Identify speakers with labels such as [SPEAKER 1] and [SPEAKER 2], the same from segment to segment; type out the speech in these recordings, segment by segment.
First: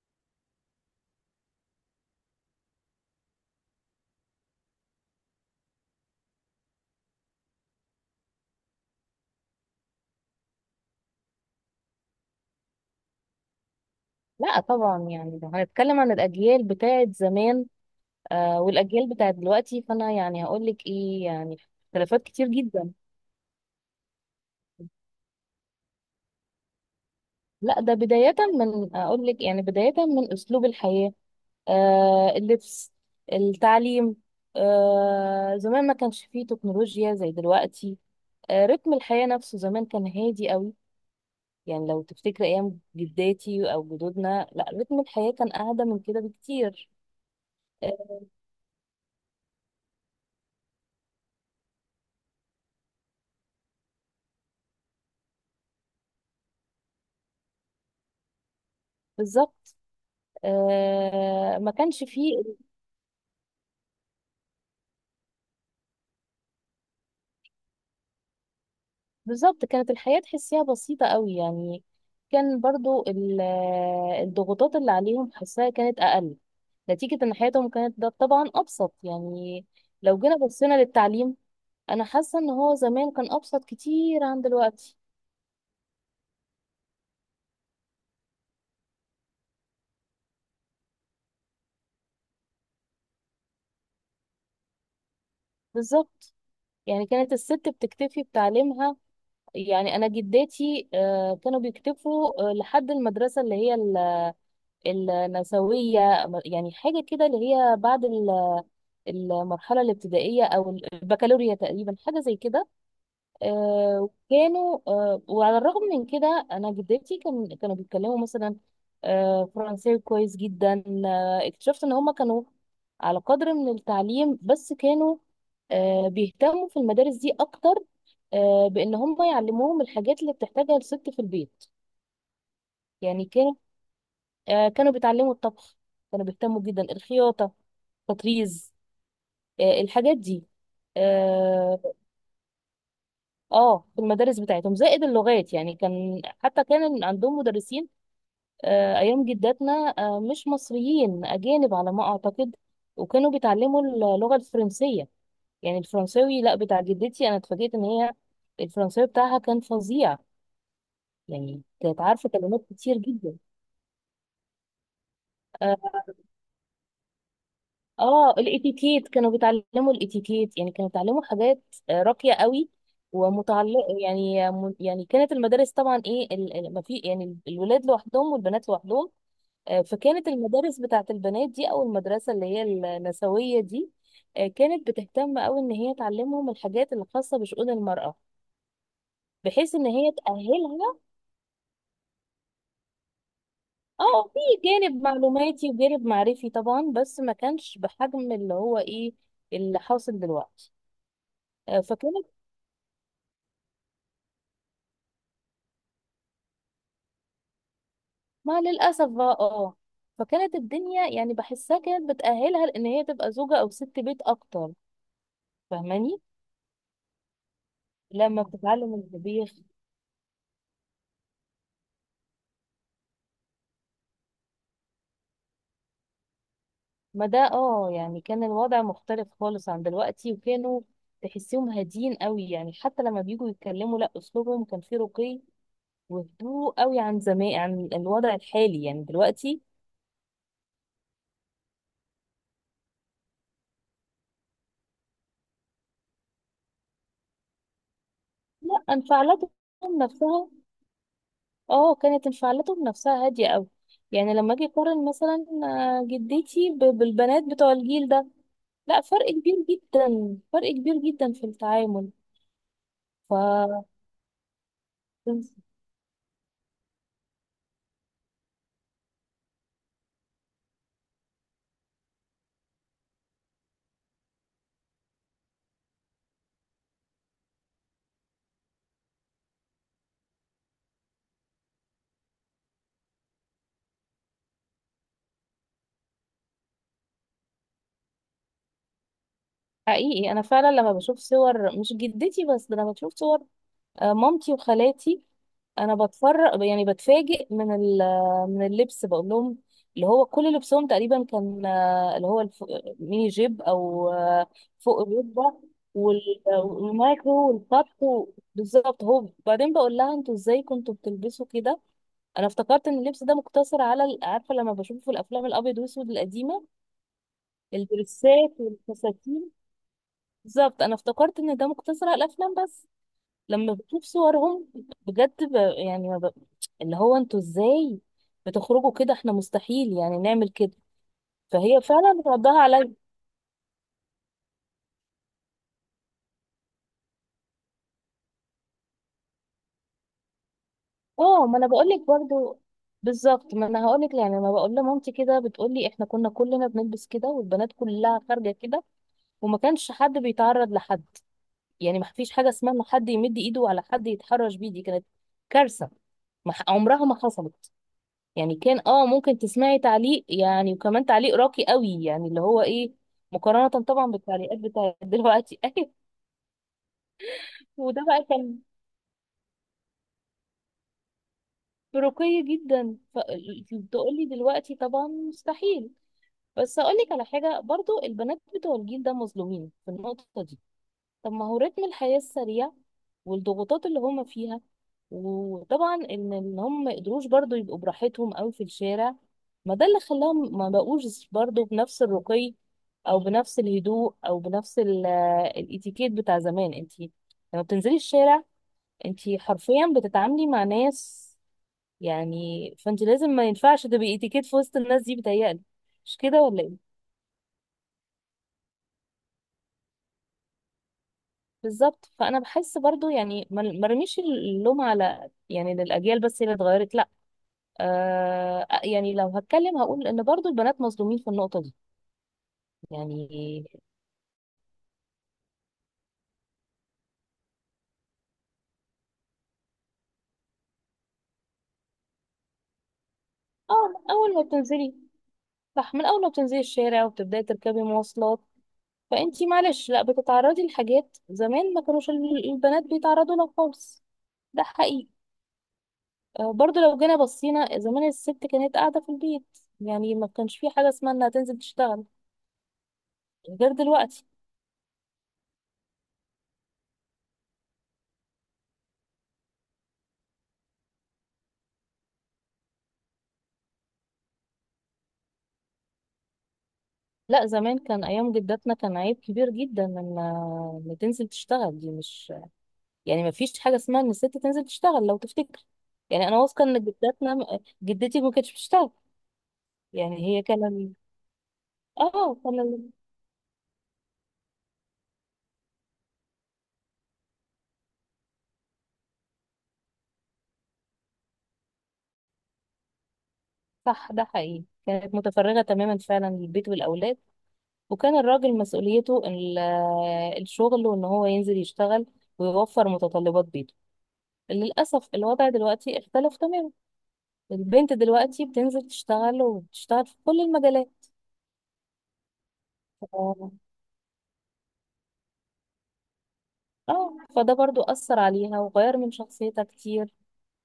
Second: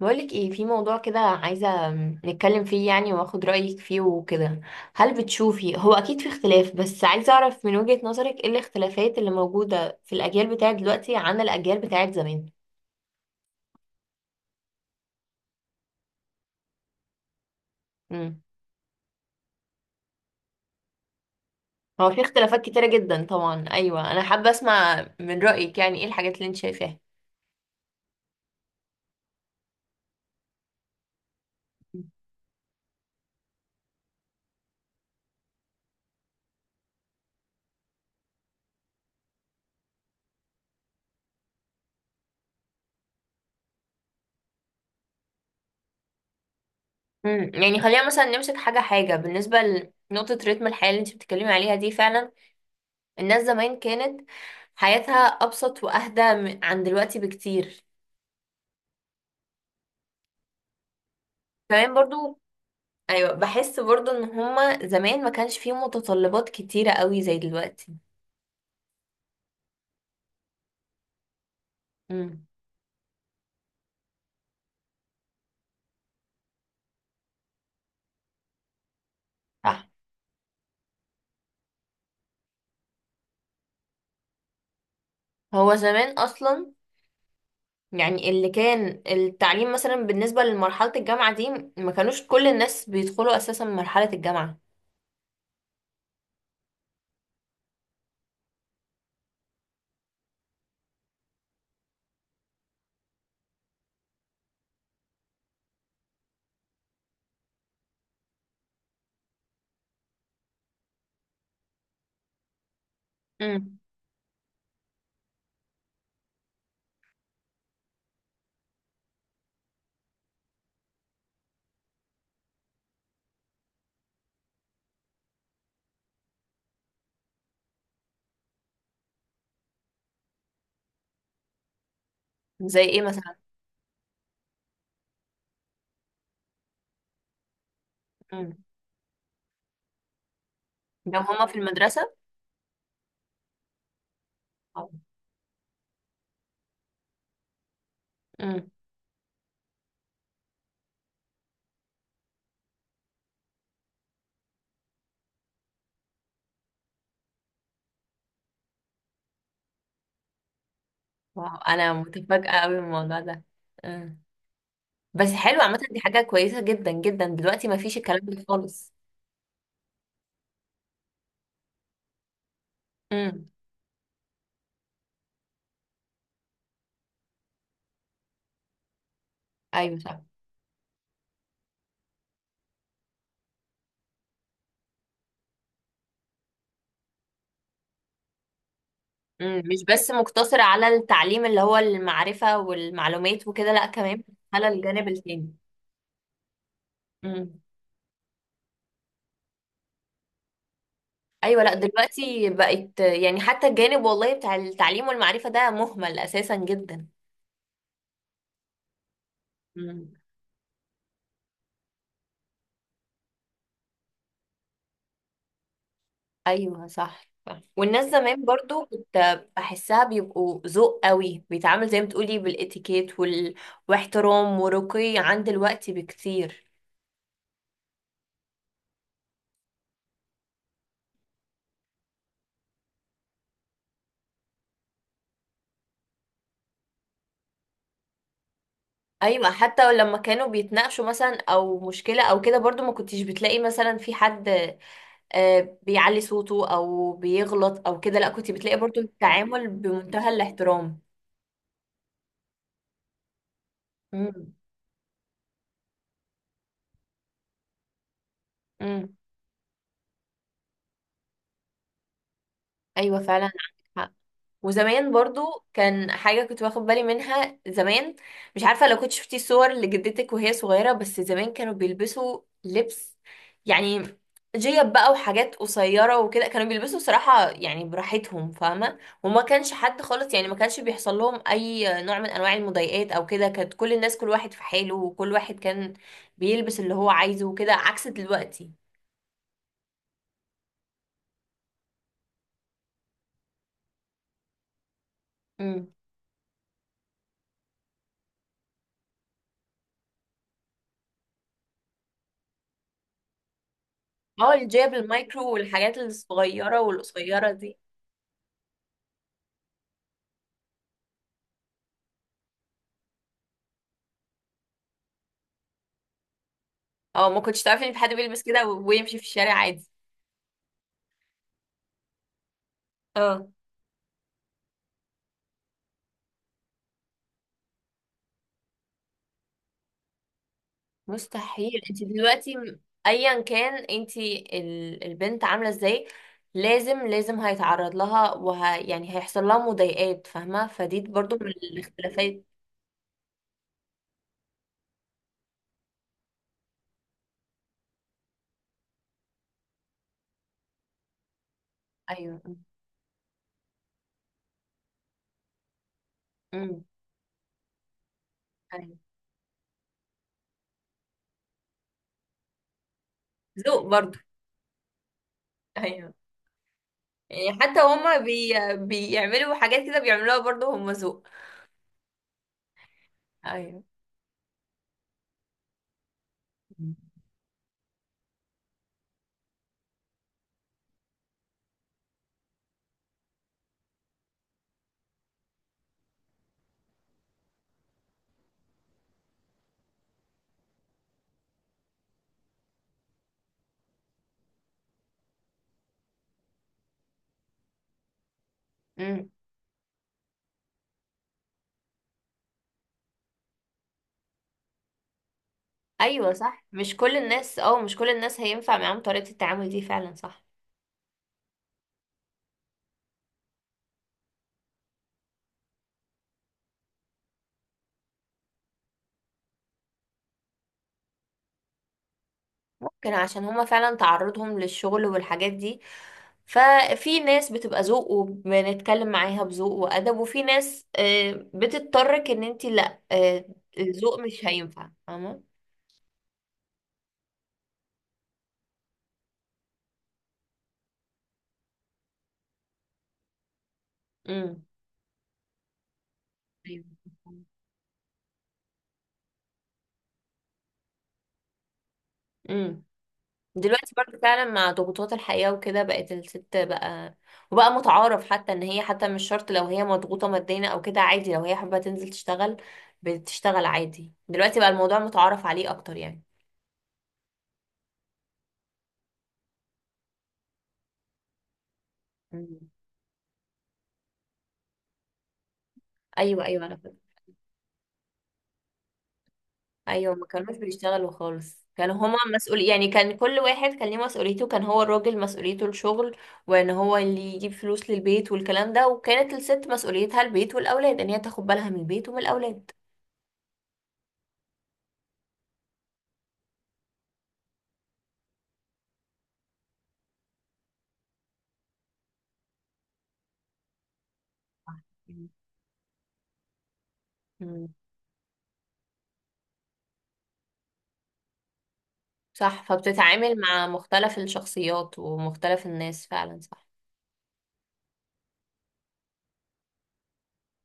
[SPEAKER 1] بقولك ايه، في موضوع كده عايزة نتكلم فيه يعني واخد رأيك فيه وكده. هل بتشوفي هو اكيد في اختلاف، بس عايزة اعرف من وجهة نظرك ايه الاختلافات اللي موجودة في الاجيال بتاعت دلوقتي عن الاجيال بتاعت زمان؟
[SPEAKER 2] لا طبعا. لو هنتكلم عن الأجيال بتاعت زمان
[SPEAKER 1] امم
[SPEAKER 2] والأجيال بتاعت دلوقتي، فأنا هقولك إيه. يعني
[SPEAKER 1] هو في
[SPEAKER 2] اختلافات كتير
[SPEAKER 1] اختلافات كتيرة
[SPEAKER 2] جدا.
[SPEAKER 1] جدا طبعا، ايوه انا حابة اسمع من رأيك يعني ايه الحاجات اللي انت شايفاها.
[SPEAKER 2] لا، ده بداية من أقولك، يعني بداية من أسلوب الحياة، اللبس، التعليم. زمان ما كانش فيه تكنولوجيا زي دلوقتي. رتم الحياة نفسه زمان كان هادي قوي. يعني لو تفتكر أيام جداتي أو جدودنا، لا رتم الحياة كان أهدى من كده بكتير.
[SPEAKER 1] يعني خلينا
[SPEAKER 2] آه،
[SPEAKER 1] مثلا نمسك حاجة حاجة. بالنسبة لنقطة رتم الحياة اللي انت بتتكلمي عليها دي، فعلا الناس زمان كانت حياتها ابسط واهدى عن دلوقتي بكتير.
[SPEAKER 2] بالظبط. ما
[SPEAKER 1] كمان
[SPEAKER 2] كانش فيه.
[SPEAKER 1] برضو ايوه، بحس برضو ان هما زمان ما كانش فيه متطلبات كتيرة قوي زي دلوقتي.
[SPEAKER 2] بالظبط، كانت الحياة تحسيها بسيطة قوي يعني.
[SPEAKER 1] امم.
[SPEAKER 2] كان برضو الضغوطات اللي عليهم حسها كانت أقل، نتيجة إن حياتهم كانت ده طبعا أبسط يعني.
[SPEAKER 1] صح.
[SPEAKER 2] لو جينا بصينا للتعليم، أنا حاسة إن هو زمان كان أبسط كتير عن دلوقتي.
[SPEAKER 1] هو زمان اصلا يعني اللي كان التعليم مثلا بالنسبة لمرحلة الجامعة دي ما كانوش كل الناس بيدخلوا اساسا مرحلة الجامعة.
[SPEAKER 2] بالظبط. يعني كانت الست بتكتفي بتعليمها. يعني أنا جداتي كانوا بيكتفوا لحد المدرسة اللي هي النسوية، يعني حاجة كده، اللي هي بعد المرحلة الابتدائية أو البكالوريا تقريبا، حاجة زي كده.
[SPEAKER 1] امم.
[SPEAKER 2] آه، كانوا آه، وعلى الرغم من كده أنا جدتي كانوا بيتكلموا مثلا فرنساوي كويس جدا. اكتشفت إن هما كانوا على قدر من التعليم، بس كانوا بيهتموا في المدارس دي أكتر بإن هما يعلموهم الحاجات اللي بتحتاجها الست في البيت.
[SPEAKER 1] زي ايه
[SPEAKER 2] يعني
[SPEAKER 1] مثلا؟
[SPEAKER 2] كانوا كانوا بيتعلموا الطبخ، كانوا بيهتموا جدا الخياطة،
[SPEAKER 1] امم.
[SPEAKER 2] تطريز الحاجات دي.
[SPEAKER 1] لو هما في
[SPEAKER 2] آه،
[SPEAKER 1] المدرسة.
[SPEAKER 2] اه، في المدارس بتاعتهم زائد اللغات. يعني كان، حتى كان عندهم مدرسين
[SPEAKER 1] امم.
[SPEAKER 2] ايام جداتنا مش مصريين، اجانب على ما اعتقد، وكانوا بيتعلموا اللغه الفرنسيه. يعني الفرنساوي، لا بتاع جدتي، انا اتفاجئت ان هي الفرنساوي بتاعها كان فظيع.
[SPEAKER 1] واو،
[SPEAKER 2] يعني
[SPEAKER 1] انا
[SPEAKER 2] كانت عارفه
[SPEAKER 1] متفاجئة
[SPEAKER 2] كلمات
[SPEAKER 1] قوي من
[SPEAKER 2] كتير
[SPEAKER 1] الموضوع
[SPEAKER 2] جدا.
[SPEAKER 1] ده. امم. بس حلو،
[SPEAKER 2] آه،
[SPEAKER 1] عامة دي حاجة كويسة جدا جدا، دلوقتي ما فيش الكلام
[SPEAKER 2] اه،
[SPEAKER 1] ده خالص.
[SPEAKER 2] الاتيكيت، كانوا بيتعلموا الاتيكيت. يعني كانوا بيتعلموا حاجات راقية قوي
[SPEAKER 1] امم.
[SPEAKER 2] ومتعلقة. يعني كانت المدارس طبعا، ايه، ما في، يعني الولاد لوحدهم والبنات لوحدهم.
[SPEAKER 1] ايوه صح.
[SPEAKER 2] فكانت المدارس بتاعت البنات دي، او المدرسة اللي هي النسوية دي كانت بتهتم قوي ان هي تعلمهم الحاجات الخاصة بشؤون المرأة،
[SPEAKER 1] مم،
[SPEAKER 2] بحيث
[SPEAKER 1] مش
[SPEAKER 2] ان
[SPEAKER 1] بس
[SPEAKER 2] هي
[SPEAKER 1] مقتصر على
[SPEAKER 2] تأهلها.
[SPEAKER 1] التعليم اللي هو المعرفة والمعلومات وكده، لا كمان
[SPEAKER 2] اه، في
[SPEAKER 1] على
[SPEAKER 2] جانب
[SPEAKER 1] الجانب التاني.
[SPEAKER 2] معلوماتي وجانب معرفي طبعا، بس ما
[SPEAKER 1] مم.
[SPEAKER 2] كانش بحجم اللي هو ايه اللي حاصل دلوقتي.
[SPEAKER 1] ايوه، لا
[SPEAKER 2] آه، فكانت
[SPEAKER 1] دلوقتي بقت يعني حتى الجانب والله بتاع التعليم والمعرفة ده مهمل اساسا جدا.
[SPEAKER 2] ما للأسف بقى. اه،
[SPEAKER 1] مم.
[SPEAKER 2] فكانت الدنيا، يعني بحسها كانت بتأهلها لأن هي تبقى زوجة أو ست بيت أكتر، فاهماني؟
[SPEAKER 1] ايوه صح صح. والناس
[SPEAKER 2] لما
[SPEAKER 1] زمان برضو
[SPEAKER 2] بتتعلم
[SPEAKER 1] كنت
[SPEAKER 2] الطبيخ.
[SPEAKER 1] بحسها بيبقوا ذوق قوي، بيتعامل زي ما بتقولي بالاتيكيت واحترام ورقي عن دلوقتي بكتير.
[SPEAKER 2] ما ده اه، يعني كان الوضع مختلف خالص عن دلوقتي. وكانوا تحسيهم هاديين قوي. يعني حتى لما بيجوا يتكلموا، لا أسلوبهم كان فيه رقي وهدوء قوي عن زمان، عن الوضع الحالي يعني
[SPEAKER 1] ايوه،
[SPEAKER 2] دلوقتي.
[SPEAKER 1] حتى لما كانوا بيتناقشوا مثلا او مشكله او كده برضو ما كنتش بتلاقي مثلا في حد بيعلي صوته او بيغلط او كده، لا كنت بتلاقي
[SPEAKER 2] لا،
[SPEAKER 1] برضو
[SPEAKER 2] انفعالاتهم
[SPEAKER 1] التعامل بمنتهى
[SPEAKER 2] نفسها،
[SPEAKER 1] الاحترام.
[SPEAKER 2] اه كانت انفعالاتهم نفسها هادية قوي. يعني
[SPEAKER 1] امم.
[SPEAKER 2] لما اجي اقارن مثلا جدتي بالبنات بتوع الجيل ده، لا،
[SPEAKER 1] امم.
[SPEAKER 2] فرق كبير جدا، فرق كبير جدا في التعامل.
[SPEAKER 1] ايوه فعلا عندك
[SPEAKER 2] ف
[SPEAKER 1] حق. وزمان برضو كان حاجة كنت واخد بالي منها زمان، مش عارفة لو كنت شفتي صور لجدتك وهي صغيرة، بس زمان كانوا بيلبسوا لبس، يعني جيب بقى وحاجات قصيرة وكده. كانوا بيلبسوا صراحة يعني براحتهم، فاهمة. وما كانش حد خالص، يعني ما كانش بيحصل لهم أي نوع من أنواع المضايقات أو كده. كانت كل الناس كل واحد في حاله، وكل واحد كان بيلبس اللي هو عايزه وكده، عكس دلوقتي.
[SPEAKER 2] حقيقي انا فعلا لما بشوف صور، مش جدتي بس، ده انا بشوف صور مامتي وخالاتي،
[SPEAKER 1] امم.
[SPEAKER 2] انا بتفرج، يعني بتفاجئ من من اللبس، بقول لهم اللي هو كل لبسهم تقريبا كان اللي هو ميني جيب، او
[SPEAKER 1] اه الجيب
[SPEAKER 2] فوق
[SPEAKER 1] المايكرو
[SPEAKER 2] الركبه،
[SPEAKER 1] والحاجات الصغيرة
[SPEAKER 2] والمايكرو
[SPEAKER 1] والقصيرة دي.
[SPEAKER 2] والخط بالظبط. هو بعدين بقول لها انتوا ازاي كنتوا بتلبسوا كده، انا افتكرت ان اللبس ده مقتصر على عارفه، لما بشوفه في الافلام الابيض والاسود القديمه،
[SPEAKER 1] اه ما كنتش تعرفي ان في حد بيلبس
[SPEAKER 2] الدرسات
[SPEAKER 1] كده ويمشي في
[SPEAKER 2] والفساتين.
[SPEAKER 1] الشارع عادي.
[SPEAKER 2] بالظبط، انا افتكرت ان ده مقتصر على الافلام بس.
[SPEAKER 1] اه
[SPEAKER 2] لما بشوف صورهم، بجد ب... يعني ما ب... اللي هو انتوا ازاي بتخرجوا كده؟ احنا مستحيل يعني نعمل كده.
[SPEAKER 1] مستحيل.
[SPEAKER 2] فهي
[SPEAKER 1] انت
[SPEAKER 2] فعلا
[SPEAKER 1] دلوقتي
[SPEAKER 2] ردها عليا.
[SPEAKER 1] ايا كان انت البنت عامله ازاي لازم لازم هيتعرض لها، وه يعني هيحصل لها مضايقات، فاهمه، فدي برضو من
[SPEAKER 2] اه، ما انا بقول لك
[SPEAKER 1] الاختلافات.
[SPEAKER 2] برضو. بالظبط، ما انا هقول لك. يعني لما بقول لمامتي كده، بتقول لي احنا كنا كلنا بنلبس كده، والبنات كلها خارجه كده، وما كانش حد بيتعرض لحد. يعني ما فيش
[SPEAKER 1] ايوه.
[SPEAKER 2] حاجه اسمها ان حد يمد ايده على حد يتحرش بيه، دي كانت كارثه. ما ح-
[SPEAKER 1] امم.
[SPEAKER 2] عمرها ما حصلت. يعني كان،
[SPEAKER 1] ايوه
[SPEAKER 2] اه، ممكن تسمعي تعليق يعني، وكمان تعليق راقي قوي يعني، اللي هو ايه، مقارنة
[SPEAKER 1] ذوق
[SPEAKER 2] طبعا
[SPEAKER 1] برضو.
[SPEAKER 2] بالتعليقات بتاعت دلوقتي. ايوه.
[SPEAKER 1] ايوه يعني حتى
[SPEAKER 2] وده
[SPEAKER 1] هما
[SPEAKER 2] بقى كان
[SPEAKER 1] بيعملوا حاجات كده بيعملوها برضو هما ذوق.
[SPEAKER 2] رقي جدا.
[SPEAKER 1] ايوه.
[SPEAKER 2] فتقولي دلوقتي طبعا مستحيل. بس اقول لك على حاجة، برضو البنات بتوع الجيل ده مظلومين في النقطة دي. طب ما هو رتم الحياة السريع والضغوطات اللي هما فيها، وطبعا ان إن هم ما قدروش برضو يبقوا براحتهم قوي في الشارع، ما ده اللي خلاهم ما بقوش برضو بنفس الرقي، او بنفس الهدوء، او بنفس الاتيكيت بتاع زمان. انت لما بتنزلي الشارع، انت
[SPEAKER 1] امم.
[SPEAKER 2] حرفيا بتتعاملي مع ناس، يعني. فانت لازم، ما ينفعش تبقي اتيكيت في وسط الناس دي، بتهيألي. مش
[SPEAKER 1] ايوه
[SPEAKER 2] كده ولا
[SPEAKER 1] صح،
[SPEAKER 2] ايه؟
[SPEAKER 1] مش كل الناس، اه مش كل الناس هينفع معاهم طريقه التعامل دي، فعلا صح.
[SPEAKER 2] بالظبط. فانا بحس برضو يعني، ما رميش اللوم على، يعني، للاجيال بس اللي اتغيرت، لا. آه، يعني لو هتكلم، هقول ان برضو البنات مظلومين في النقطه دي.
[SPEAKER 1] ممكن عشان هما
[SPEAKER 2] يعني
[SPEAKER 1] فعلا تعرضهم للشغل والحاجات دي، ففي ناس بتبقى ذوق وبنتكلم معاها بذوق وأدب، وفي ناس بتضطرك ان انتي لا،
[SPEAKER 2] اه
[SPEAKER 1] الذوق
[SPEAKER 2] اول ما
[SPEAKER 1] مش هينفع،
[SPEAKER 2] بتنزلي
[SPEAKER 1] فاهمة.
[SPEAKER 2] صح، من اول ما بتنزلي الشارع وبتبداي تركبي مواصلات، فانتي معلش، لا، بتتعرضي لحاجات زمان ما كانوش البنات بيتعرضوا لها خالص. ده
[SPEAKER 1] امم.
[SPEAKER 2] حقيقي. برضو
[SPEAKER 1] أيوة.
[SPEAKER 2] لو جينا بصينا زمان، الست كانت قاعده في البيت. يعني ما كانش في حاجه اسمها انها تنزل تشتغل،
[SPEAKER 1] امم.
[SPEAKER 2] غير
[SPEAKER 1] دلوقتي برضه
[SPEAKER 2] دلوقتي.
[SPEAKER 1] فعلا مع ضغوطات الحياة وكده بقت الست بقى، وبقى متعارف حتى ان هي حتى مش شرط لو هي مضغوطة ماديا او كده، عادي لو هي حابة تنزل تشتغل بتشتغل عادي. دلوقتي بقى الموضوع متعارف عليه اكتر يعني.
[SPEAKER 2] لا، زمان، كان ايام جداتنا كان عيب كبير جدا ان، ان تنزل تشتغل، دي مش،
[SPEAKER 1] مم.
[SPEAKER 2] يعني ما فيش حاجه اسمها ان الست تنزل تشتغل لو تفتكر. يعني انا
[SPEAKER 1] ايوه
[SPEAKER 2] واثقه
[SPEAKER 1] ايوه
[SPEAKER 2] ان
[SPEAKER 1] انا،
[SPEAKER 2] جداتنا، جدتي ما كانتش بتشتغل.
[SPEAKER 1] ايوه
[SPEAKER 2] يعني
[SPEAKER 1] ما
[SPEAKER 2] هي
[SPEAKER 1] كانوش
[SPEAKER 2] كان
[SPEAKER 1] بيشتغلوا خالص، كانوا هما
[SPEAKER 2] اه
[SPEAKER 1] مسؤول
[SPEAKER 2] كان
[SPEAKER 1] يعني
[SPEAKER 2] ال-
[SPEAKER 1] كان كل واحد كان ليه مسؤوليته، كان هو الراجل مسؤوليته الشغل وان هو اللي يجيب فلوس للبيت والكلام ده، وكانت الست مسؤوليتها البيت والاولاد ان هي تاخد بالها من البيت ومن الاولاد.
[SPEAKER 2] صح، ده حقيقي، كانت متفرغه تماما فعلا للبيت والاولاد. وكان الراجل مسؤوليته الشغل، وان هو ينزل يشتغل ويوفر متطلبات بيته. للاسف الوضع دلوقتي اختلف تماما.
[SPEAKER 1] مم.
[SPEAKER 2] البنت دلوقتي بتنزل تشتغل، وبتشتغل في كل المجالات.
[SPEAKER 1] صح، فبتتعامل
[SPEAKER 2] اه
[SPEAKER 1] مع مختلف الشخصيات ومختلف الناس، فعلا صح.
[SPEAKER 2] فده برضو أثر عليها وغير من شخصيتها كتير.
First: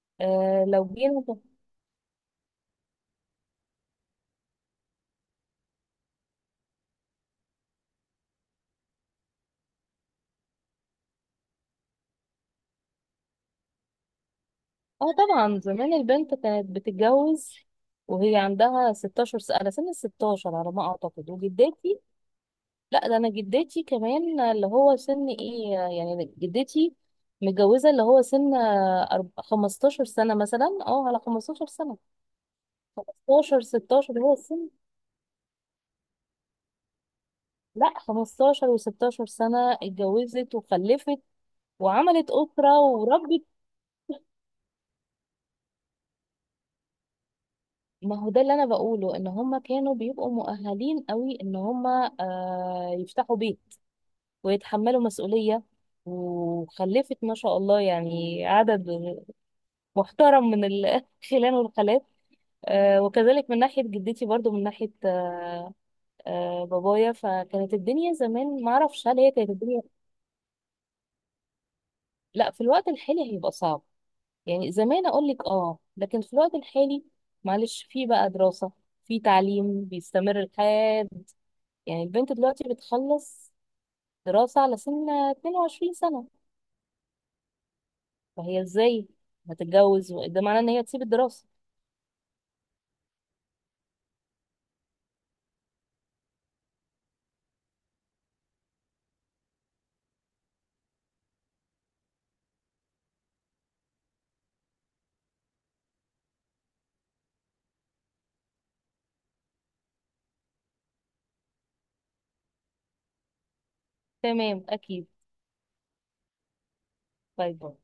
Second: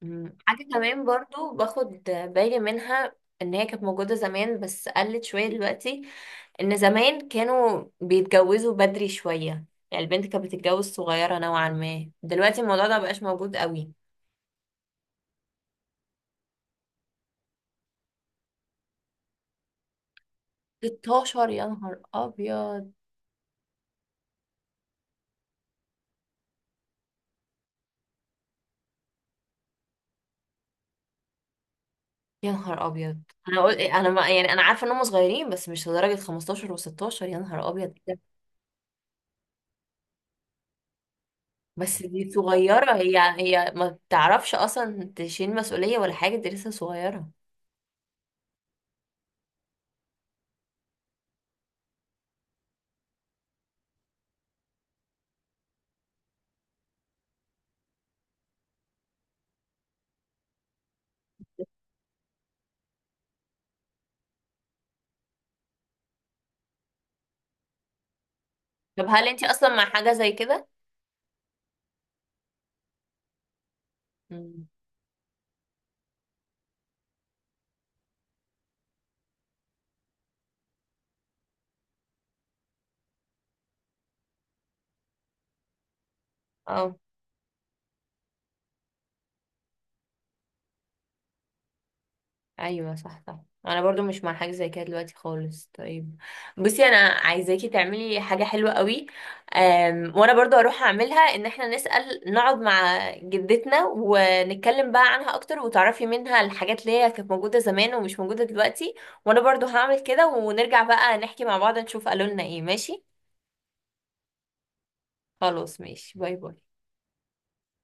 [SPEAKER 1] مم.
[SPEAKER 2] آه
[SPEAKER 1] حاجة
[SPEAKER 2] لو
[SPEAKER 1] كمان
[SPEAKER 2] جينا ب-
[SPEAKER 1] برضو باخد بالي منها ان هي كانت موجودة زمان بس قلت شوية دلوقتي، ان زمان كانوا بيتجوزوا بدري شوية، يعني البنت كانت بتتجوز صغيرة نوعا ما، دلوقتي الموضوع ده مبقاش موجود قوي.
[SPEAKER 2] اه، طبعا زمان البنت كانت بتتجوز وهي عندها 16 سنة، على سن ال 16 على ما أعتقد.
[SPEAKER 1] 16 يا نهار
[SPEAKER 2] وجدتي،
[SPEAKER 1] ابيض!
[SPEAKER 2] لا، ده أنا جدتي كمان، اللي هو سن إيه يعني، جدتي متجوزة اللي هو سن 15 سنة مثلا، اه، على 15 سنة،
[SPEAKER 1] يا نهار ابيض! انا
[SPEAKER 2] 15،
[SPEAKER 1] قلت إيه، انا
[SPEAKER 2] 16
[SPEAKER 1] ما
[SPEAKER 2] هو
[SPEAKER 1] يعني انا
[SPEAKER 2] السن.
[SPEAKER 1] عارفة ان هم صغيرين بس مش لدرجة 15 و16، يا نهار ابيض
[SPEAKER 2] لا
[SPEAKER 1] إيه ده؟
[SPEAKER 2] 15 و16 سنة اتجوزت وخلفت
[SPEAKER 1] بس
[SPEAKER 2] وعملت
[SPEAKER 1] دي
[SPEAKER 2] أسرة
[SPEAKER 1] صغيرة، هي
[SPEAKER 2] وربت.
[SPEAKER 1] هي ما بتعرفش اصلا تشيل مسؤولية ولا حاجة، دي لسه صغيرة.
[SPEAKER 2] ما هو ده اللي انا بقوله، ان هم كانوا بيبقوا مؤهلين قوي ان هم آه يفتحوا بيت ويتحملوا مسؤولية. وخلفت ما شاء الله يعني عدد محترم من الخلان والخالات. آه، وكذلك من ناحية جدتي برضو، من ناحية بابايا. فكانت الدنيا زمان، ما
[SPEAKER 1] طب
[SPEAKER 2] اعرفش هل
[SPEAKER 1] هل
[SPEAKER 2] هي
[SPEAKER 1] انتي
[SPEAKER 2] كانت
[SPEAKER 1] اصلا
[SPEAKER 2] الدنيا.
[SPEAKER 1] مع حاجة زي كده؟
[SPEAKER 2] لا، في الوقت الحالي هيبقى صعب.
[SPEAKER 1] مم.
[SPEAKER 2] يعني زمان اقول لك اه، لكن في الوقت الحالي، معلش، في بقى دراسة، في تعليم بيستمر لحد، يعني البنت دلوقتي بتخلص دراسة على سن 22 سنة.
[SPEAKER 1] اه
[SPEAKER 2] فهي ازاي هتتجوز ده معناه ان هي تسيب الدراسة.
[SPEAKER 1] ايوه صح صح، انا برضو مش مع حاجه زي كده دلوقتي خالص. طيب بصي، انا عايزاكي تعملي حاجه حلوه قوي. وانا برضو هروح اعملها، ان احنا نسال، نقعد مع جدتنا ونتكلم بقى عنها اكتر وتعرفي منها الحاجات اللي هي كانت موجوده زمان ومش موجوده دلوقتي. وانا برضو هعمل كده ونرجع بقى نحكي مع بعض نشوف قالوا لنا ايه، ماشي.
[SPEAKER 2] تمام، اكيد.
[SPEAKER 1] خلاص ماشي، باي باي.
[SPEAKER 2] طيب.